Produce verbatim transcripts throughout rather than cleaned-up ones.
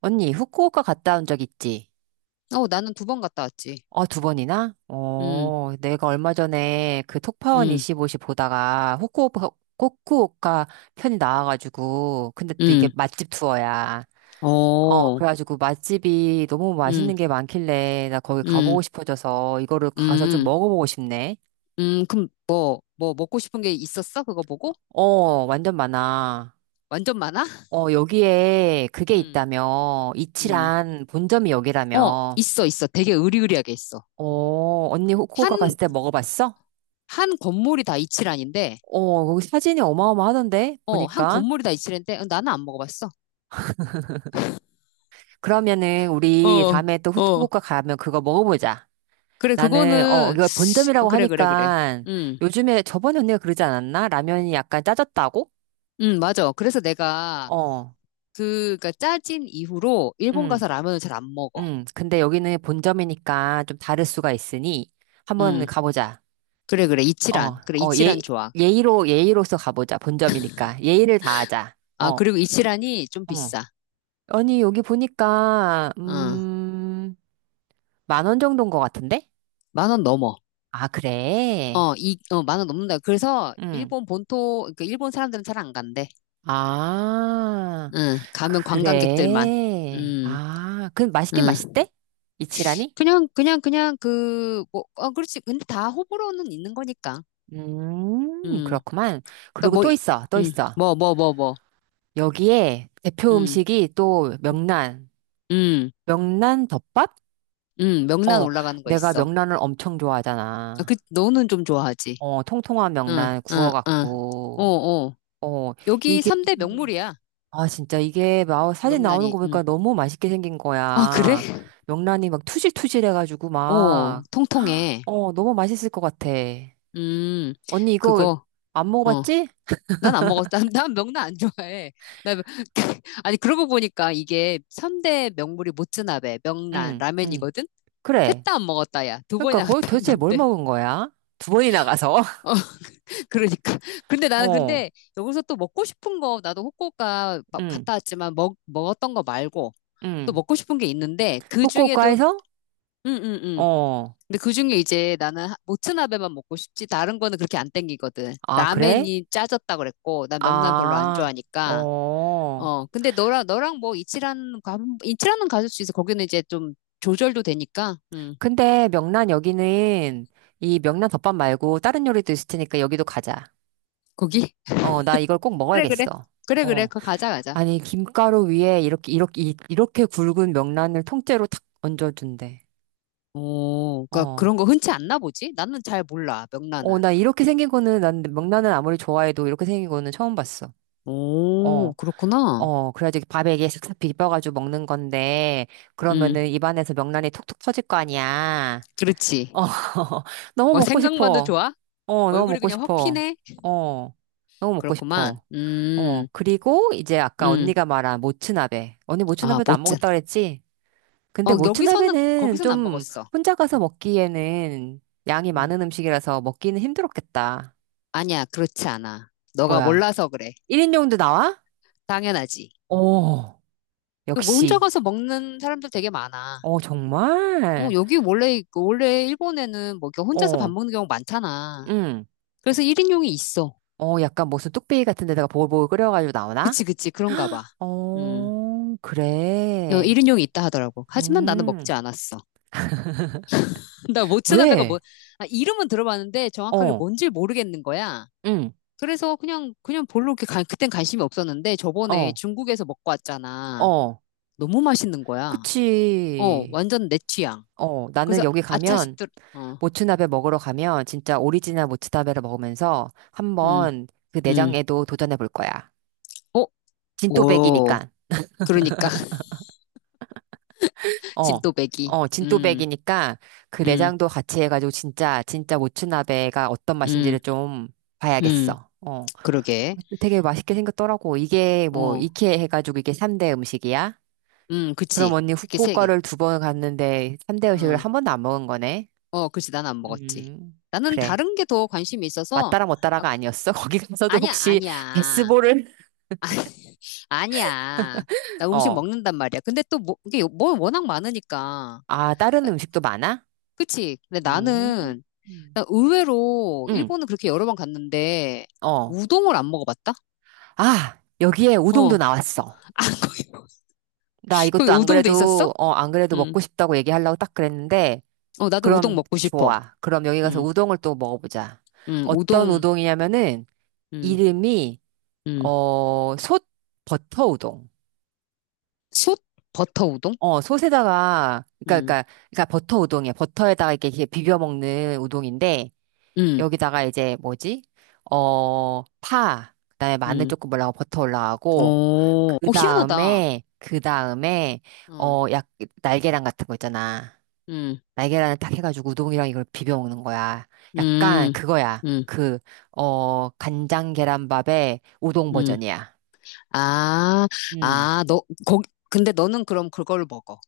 언니, 후쿠오카 갔다 온 적 있지? 어, 나는 두 번 갔다 왔지. 어, 두 번이나? 음, 어, 내가 얼마 전에 그 톡파원 음, 이십오 시 보다가 후쿠오카, 후쿠오카 편이 나와가지고, 근데 또 이게 음, 맛집 투어야. 어, 어, 그래가지고 맛집이 너무 맛있는 음, 게 많길래 나 거기 가보고 음, 싶어져서 이거를 가서 좀 음, 먹어보고 싶네. 음, 그럼 뭐, 뭐 먹고 싶은 게 있었어? 그거 보고? 어, 완전 많아. 완전 많아? 어, 여기에 그게 음, 있다며. 음, 이치란 본점이 어, 여기라며. 있어, 있어. 되게 으리으리하게 있어. 어, 언니 한, 후쿠오카 갔을 때 먹어봤어? 한 건물이 다 이치란인데, 어, 거기 사진이 어마어마하던데? 어, 한 보니까. 건물이 다 이치란인데, 어, 나는 안 먹어봤어. 그러면은 우리 어, 다음에 또 어. 후쿠오카 가면 그거 먹어보자. 그래, 나는, 어, 그거는, 이거 어, 본점이라고 그래, 그래, 그래. 하니까 음, 요즘에 저번에 언니가 그러지 않았나? 라면이 약간 짜졌다고? 음, 맞아. 그래서 내가, 어, 그, 그니까 짜진 이후로 일본 응, 가서 라면을 잘 안 먹어. 응. 근데 여기는 본점이니까 좀 다를 수가 있으니 한번 음. 가보자. 그래, 그래. 어, 이치란. 그래, 어, 이치란 예, 좋아. 예의로, 예의로서 가보자. 본점이니까. 예의를 다하자. 아, 어, 그리고 이치란이 좀 어. 비싸. 아니, 여기 보니까, 어, 음, 만원 정도인 것 같은데? 만 원 넘어. 아, 그래? 어, 이, 어, 만 원 넘는다. 그래서 응. 일본 본토, 그러니까 일본 사람들은 잘 안 간대. 아, 응, 가면 관광객들만. 그래. 음, 아, 그럼 맛있긴 음. 맛있대? 이치라니? 그냥, 그냥, 그냥 그, 뭐, 어, 그렇지. 근데 다 호불호는 있는 거니까. 음, 음, 그렇구만. 그니까 그리고 뭐, 또 이- 있어, 또 음, 있어. 뭐, 뭐, 뭐, 뭐. 여기에 대표 음, 음식이 또 명란. 음, 명란 덮밥? 음, 명란 어, 올라가는 거 내가 있어. 명란을 엄청 아, 그, 좋아하잖아. 너는 좀 좋아하지. 어, 통통한 응, 명란 응, 응. 어, 구워갖고. 어. 어, 여기 이게, 삼 대 명물이야. 아, 진짜 이게 막 사진 나오는 명란이, 거 응. 보니까 너무 맛있게 생긴 아, 그래? 거야. 명란이 막 투질투질 해가지고 어, 막, 통통해. 어, 너무 맛있을 것 같아. 음, 언니 이거 그거, 안 어. 먹어봤지? 난 안 먹었다. 난난 명란 안 좋아해. 나, 명- 아니, 그러고 보니까 이게 삼대 명물이 모츠나베, 명란, 응, 응. 라면이거든? 셋 그래. 다 안 먹었다, 야. 두 그러니까 번이나 거기 갔다 도대체 뭘 왔는데. 먹은 거야? 두 번이나 가서? 어, 그러니까. 근데 나는 어, 근데 여기서 또 먹고 싶은 거, 나도 후쿠오카 막 응, 갔다 왔지만 먹, 먹었던 거 말고 또 응. 먹고 싶은 게 있는데 그 중에도, 후쿠오카에서? 응, 응, 응. 어. 근데 그중에 이제 나는 하- 모츠나베만 먹고 싶지 다른 거는 그렇게 안 땡기거든. 아, 그래? 라멘이 짜졌다 그랬고 난 명란 별로 안 아, 좋아하니까. 어. 어 근데 너랑 너랑 뭐 이치라는 가- 이치라는 가질 수 있어. 거기는 이제 좀 조절도 되니까. 음 근데 명란 여기는 이 명란 덮밥 말고 다른 요리도 있을 테니까 여기도 가자. 거기 어, 나 이걸 꼭 그래 그래 먹어야겠어. 그래 그래 어, 그 가자 가자. 아니, 김가루 위에 이렇게, 이렇게, 이- 이렇게 굵은 명란을 통째로 탁 얹어준대. 오 그러니까 그런 어, 거 흔치 않나 보지? 나는 잘 몰라 어, 명란은. 나 이렇게 생긴 거는, 난 명란은 아무리 좋아해도 이렇게 생긴 거는 처음 봤어. 오 어, 그렇구나. 어, 그래가지고 밥에 이게 싹싹 비벼가지고 먹는 건데, 음 그러면은 입안에서 명란이 톡톡 터질 거 아니야. 그렇지. 어, 너무 뭐 먹고 생각만도 싶어. 좋아? 어, 너무 얼굴이 먹고 그냥 확 싶어. 피네. 어, 너무 먹고 그렇구만. 싶어. 어, 음 그리고 이제 아까 음. 언니가 말한 모츠나베. 언니 아, 모츠나베도 안 멋진. 먹었다 그랬지? 근데 어, 여기서는, 모츠나베는 거기서는 안 좀 먹었어. 혼자 가서 음, 먹기에는 양이 음. 많은 음식이라서 먹기는 힘들었겠다. 아니야, 그렇지 않아. 너가 뭐야. 몰라서 그래. 일 인용도 나와? 당연하지. 어, 그 혼자 역시. 가서 먹는 사람들 되게 많아. 어, 어, 정말? 여기 원래, 원래 일본에는 뭐 이렇게 혼자서 밥 어, 먹는 경우 많잖아. 응. 그래서 일인용이 있어. 어, 약간 무슨 뚝배기 같은 데다가 보글보글 끓여가지고 나오나? 그치, 그치. 그런가 봐. 음. 어, 그래. 일인용이 있다 하더라고. 하지만 나는 음, 먹지 않았어. 나 모츠나베가 뭐, 왜? 아, 이름은 들어봤는데 정확하게 어, 뭔지 모르겠는 거야. 응, 그래서 그냥, 그냥 별로 이렇게 간- 그땐 관심이 없었는데 저번에 어, 중국에서 먹고 왔잖아. 어. 너무 맛있는 거야. 어, 그치. 완전 내 취향. 어, 그래서 나는 여기 아차 가면, 싶더라. 어, 모츠나베 먹으러 가면, 진짜 오리지널 모츠나베를 먹으면서 음, 한번 그 음. 내장에도 도전해 볼 거야. 어, 오. 진또백이니까. 그러니까 어, 진또배기. 어, 음, 진또백이니까 그 음, 내장도 같이 해가지고 진짜, 진짜 모츠나베가 어떤 맛인지를 음, 좀 음. 봐야겠어. 어. 그러게. 되게 맛있게 생겼더라고. 이게 뭐, 어, 이케 해가지고 이게 삼 대 음식이야? 음, 그럼 그치. 언니 그게 세 개. 후쿠오카를 두 번 갔는데 삼 대 음식을 어, 한 번도 안 먹은 거네? 어, 그치. 난 안 먹었지. 음, 나는 그래. 다른 게 더 관심이 있어서 맞따라 아, 못따라가 아니었어? 거기 가서도 아니야, 혹시 아니야, 베스볼을, 아니야. 나 음식 어, 먹는단 말이야. 근데 또 뭐, 이게 뭐 워낙 많으니까. 아, 다른 음식도 많아? 그치. 근데 음, 나는 음, 나 의외로 응, 일본은 그렇게 여러 번 갔는데 어. 우동을 안 먹어봤다? 아, 여기에 어. 우동도 아, 나왔어. 거기, 나 거기 이것도 안 우동도 있었어? 그래도, 어, 안 그래도 응. 먹고 싶다고 얘기하려고 딱 그랬는데, 어, 나도 우동 그럼 먹고 싶어. 좋아. 그럼 여기 가서 응. 우동을 또 먹어보자. 응. 어떤 우동. 우동이냐면은, 응. 이름이, 응. 어, 솥 버터 우동. 솥 버터 우동? 어, 솥에다가, 그니까, 응. 그니까, 그니까 버터 우동이야. 버터에다가 이렇게 이렇게 비벼 먹는 우동인데, 응. 여기다가 이제 뭐지? 어, 파. 그다음에 마늘 응. 조금 올라가고 버터 올라가고, 어. 그 어, 희한하다. 다음에, 그 다음에, 응. 어, 약, 날계란 같은 거 있잖아. 응. 날계란을 딱 해가지고 우동이랑 이걸 비벼 먹는 거야. 약간 응. 그거야. 응. 그, 어, 간장 계란밥의 우동 응. 버전이야. 아. 음. 아, 너 거기 근데 너는 그럼 그걸 먹어.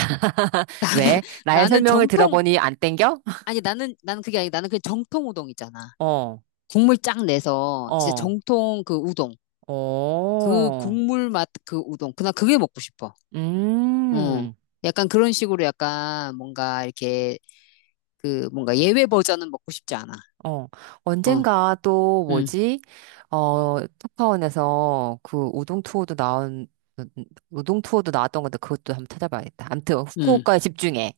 왜? 나의 나는 설명을 정통 들어보니 안 땡겨? 아니 나는 나는 그게 아니 나는 그냥 정통 우동 이잖아 어, 국물 쫙 내서 진짜 어, 정통 그 우동. 그 어, 국물 맛 그 우동. 그나 그게 먹고 싶어. 어. 음, 약간 그런 식으로 약간 뭔가 이렇게 그 뭔가 예외 버전은 먹고 싶지 않아. 어. 어. 언젠가 또 음. 뭐지? 어, 특파원에서 그 우동 투어도 나온, 우동 투어도 나왔던 건데 그것도 한번 찾아봐야겠다. 암튼 음. 후쿠오카에 집중해.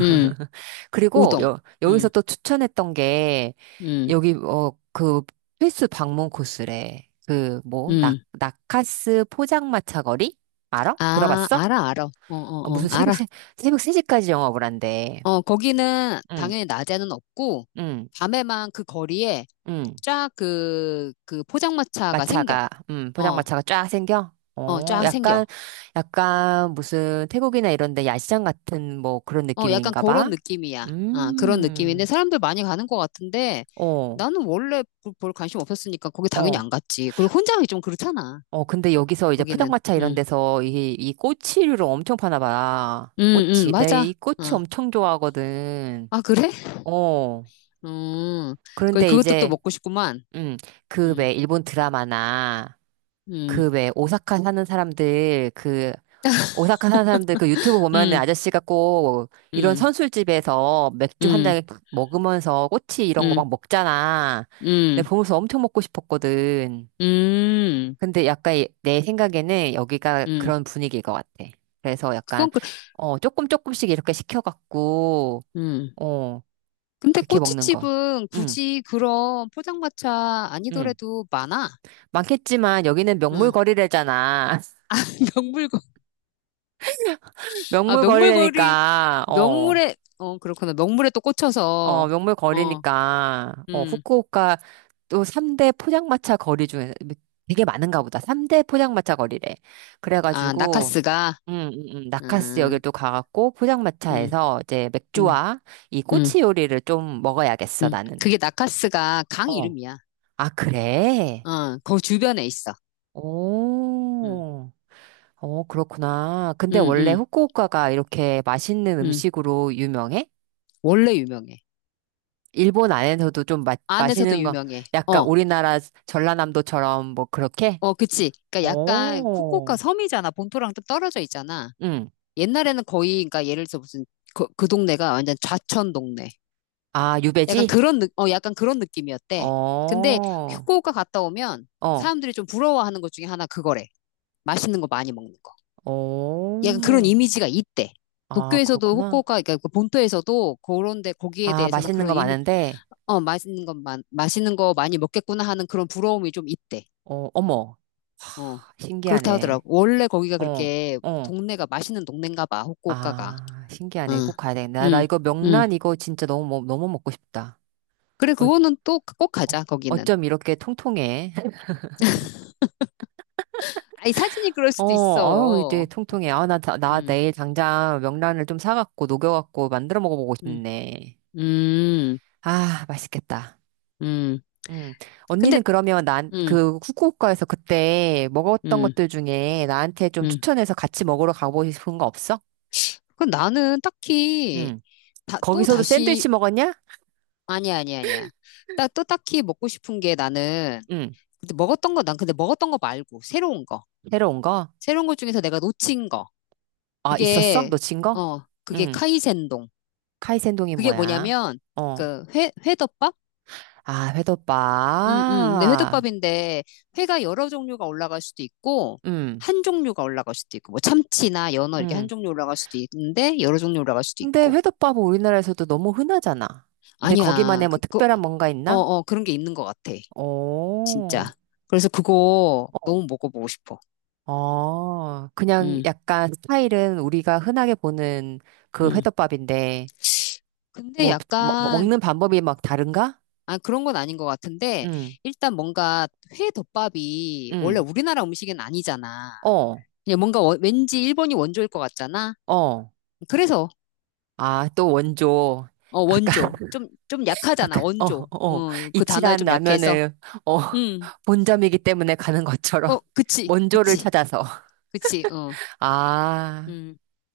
음. 그리고 우동. 여, 여기서 음. 또 추천했던 게 음. 여기 어 그 필수 방문 코스래. 그 뭐 낙 음. 나카스 포장마차 거리 알아? 아, 들어봤어? 알아 알아. 어, 어, 어, 어. 무슨 새벽 알아. 세 새벽 세 시까지 영업을 한대. 어, 거기는 응, 당연히 낮에는 없고 응, 밤에만 그 거리에 응. 쫙 그, 그 포장마차가 생겨. 마차가 음 어, 포장마차가 쫙 생겨. 어, 어, 쫙 생겨. 약간 약간 무슨 태국이나 이런 데 야시장 같은 뭐 그런 어, 약간 느낌인가 그런 봐. 느낌이야. 아, 그런 느낌인데 음. 사람들 많이 가는 것 같은데 어. 나는 원래 그- 별 관심 없었으니까 거기 당연히 어. 안 갔지. 그리고 혼자 가기 좀 그렇잖아. 어, 근데 여기서 이제 거기는. 포장마차 이런 응. 데서 이, 이 꼬치류를 엄청 파나 봐. 응, 응, 꼬치. 내 맞아. 이 꼬치 어. 엄청 좋아하거든. 아, 그래? 어. 음. 그 그런데 그것도 또 이제, 먹고 싶구만. 음, 그 응. 왜 일본 드라마나 응. 그 왜 오사카 사는 사람들 그 오사카 사는 사람들 그 유튜브 보면은 응. 아저씨가 꼭 이런 응. 선술집에서 맥주 한 응. 잔 먹으면서 꼬치 이런 거 응. 막 먹잖아. 근데 응. 보면서 엄청 먹고 싶었거든. 응. 근데 약간 이- 내 생각에는 여기가 응. 그런 분위기인 것 같아. 그래서 약간, 그건 그 어, 조금 조금씩 이렇게 시켜갖고, 응. 어, 근데 그렇게 먹는 거. 꼬치집은 응, 굳이 그런 포장마차 응. 아니더라도 많아. 많겠지만 여기는 응. 명물거리래잖아. 명물 아, 명물거리, 명물거리라니까, 어, 명물에, 어, 그렇구나. 명물에 또 어, 꽂혀서, 어, 명물거리니까, 어, 음, 후쿠오카 또 삼 대 포장마차 거리 중에 되게 많은가 보다. 삼 대 포장마차 거리래. 아, 그래가지고, 나카스가, 음, 음, 음. 나카스 음, 여길 도 가갖고 음, 포장마차에서 이제 음, 맥주와 이 음, 꼬치 요리를 좀 먹어야겠어, 음. 나는. 그게 나카스가 강 어. 이름이야. 아, 그래? 어, 그 주변에 있어. 음, 오. 어, 그렇구나. 근데 음, 원래 음, 후쿠오카가 이렇게 맛있는 음. 음식으로 유명해? 원래 유명해. 일본 안에서도 좀 마, 안에서도 맛있는 거, 유명해. 약간 어, 우리나라 전라남도처럼 뭐 그렇게? 어, 그치. 그러니까 약간 후쿠오카 오. 섬이잖아. 본토랑 좀 떨어져 있잖아. 응. 옛날에는 거의, 그러니까 예를 들어 무슨, 그, 그 동네가 완전 좌천 동네. 아, 약간 유배지? 그런, 느, 어, 약간 그런 느낌이었대. 어. 근데 후쿠오카 갔다 오면 어. 사람들이 좀 부러워하는 것 중에 하나 그거래. 맛있는 거 많이 먹는 거. 약간 그런 오. 이미지가 있대. 아, 도쿄에서도 그렇구나. 후쿠오카, 그러니까 그 본토에서도 그런데 거기에 아, 대해서는 맛있는 그런 거 이미, 많은데, 어, 맛있는 것, 만, 맛있는 거 많이 먹겠구나 하는 그런 부러움이 좀 있대. 어, 어머, 어, 그렇다 하더라고. 신기하네. 원래 거기가 어, 그렇게 어, 동네가 맛있는 동네인가 봐, 후쿠오카가. 아, 신기하네. 응, 꼭 가야 되겠네. 나, 나 응, 이거 응. 명란 이거 진짜 너무, 먹- 너무 먹고 싶다. 그래, 어, 그거는 또 꼭 어, 가자, 거기는. 어쩜 이렇게 통통해. 아니, 사진이 그럴 수도 어, 아유, 이제 있어. 통통해. 아, 나, 다- 나 음. 내일 당장 명란을 좀 사갖고, 녹여갖고, 만들어 먹어보고 음, 싶네. 음, 아, 맛있겠다. 음. 음. 근데, 언니는 그러면 난, 음, 그, 후쿠오카에서 그때 먹었던 음, 것들 중에 나한테 좀 음. 추천해서 같이 먹으러 가보고 싶은 거 없어? 그 나는 딱히, 음. 다, 또 거기서도 다시, 샌드위치 먹었냐? 아니야, 아니야, 아니야. 딱, 또 딱히 먹고 싶은 게 나는, 응, 근데 먹었던 거, 난 근데 먹었던 거 말고, 새로운 거. 새로 온 거? 새로운 것 중에서 내가 놓친 거. 아, 있었어? 그게, 놓친 거? 어, 그게 응. 카이센동. 카이센동이 그게 뭐야? 뭐냐면, 어. 그, 회, 회덮밥? 아, 음, 음. 근데 회덮밥. 회덮밥인데 회가 여러 종류가 올라갈 수도 있고 응, 한 종류가 올라갈 수도 있고 뭐 참치나 연어 이렇게 한 응. 종류 올라갈 수도 있는데 여러 종류 올라갈 수도 근데 있고 회덮밥은 우리나라에서도 너무 흔하잖아. 근데 아니야 거기만의 뭐 그거 특별한 뭔가 있나? 어어 그런 게 있는 것 같아 오. 진짜 그래서 그거 어. 너무 먹어보고 싶어 어. 그냥 음, 약간 스타일은 우리가 흔하게 보는 그 음. 회덮밥인데, 근데 뭐, 뭐- 뭐 약간 먹는 방법이 막 다른가? 아 그런 건 아닌 것 같은데 응, 일단 뭔가 회덮밥이 원래 응. 우리나라 음식은 아니잖아 어. 그냥 뭔가 워- 왠지 일본이 원조일 것 같잖아 어. 그래서 아, 또 원조. 어, 아까, 원조. 좀, 좀 아까, 약하잖아, 어, 원조. 어, 어, 그 단어에 이치란 좀 약해서. 라면을, 어, 음. 본점이기 때문에 가는 것처럼 어, 그치, 원조를 그치, 찾아서. 그치, 어. 아. 음.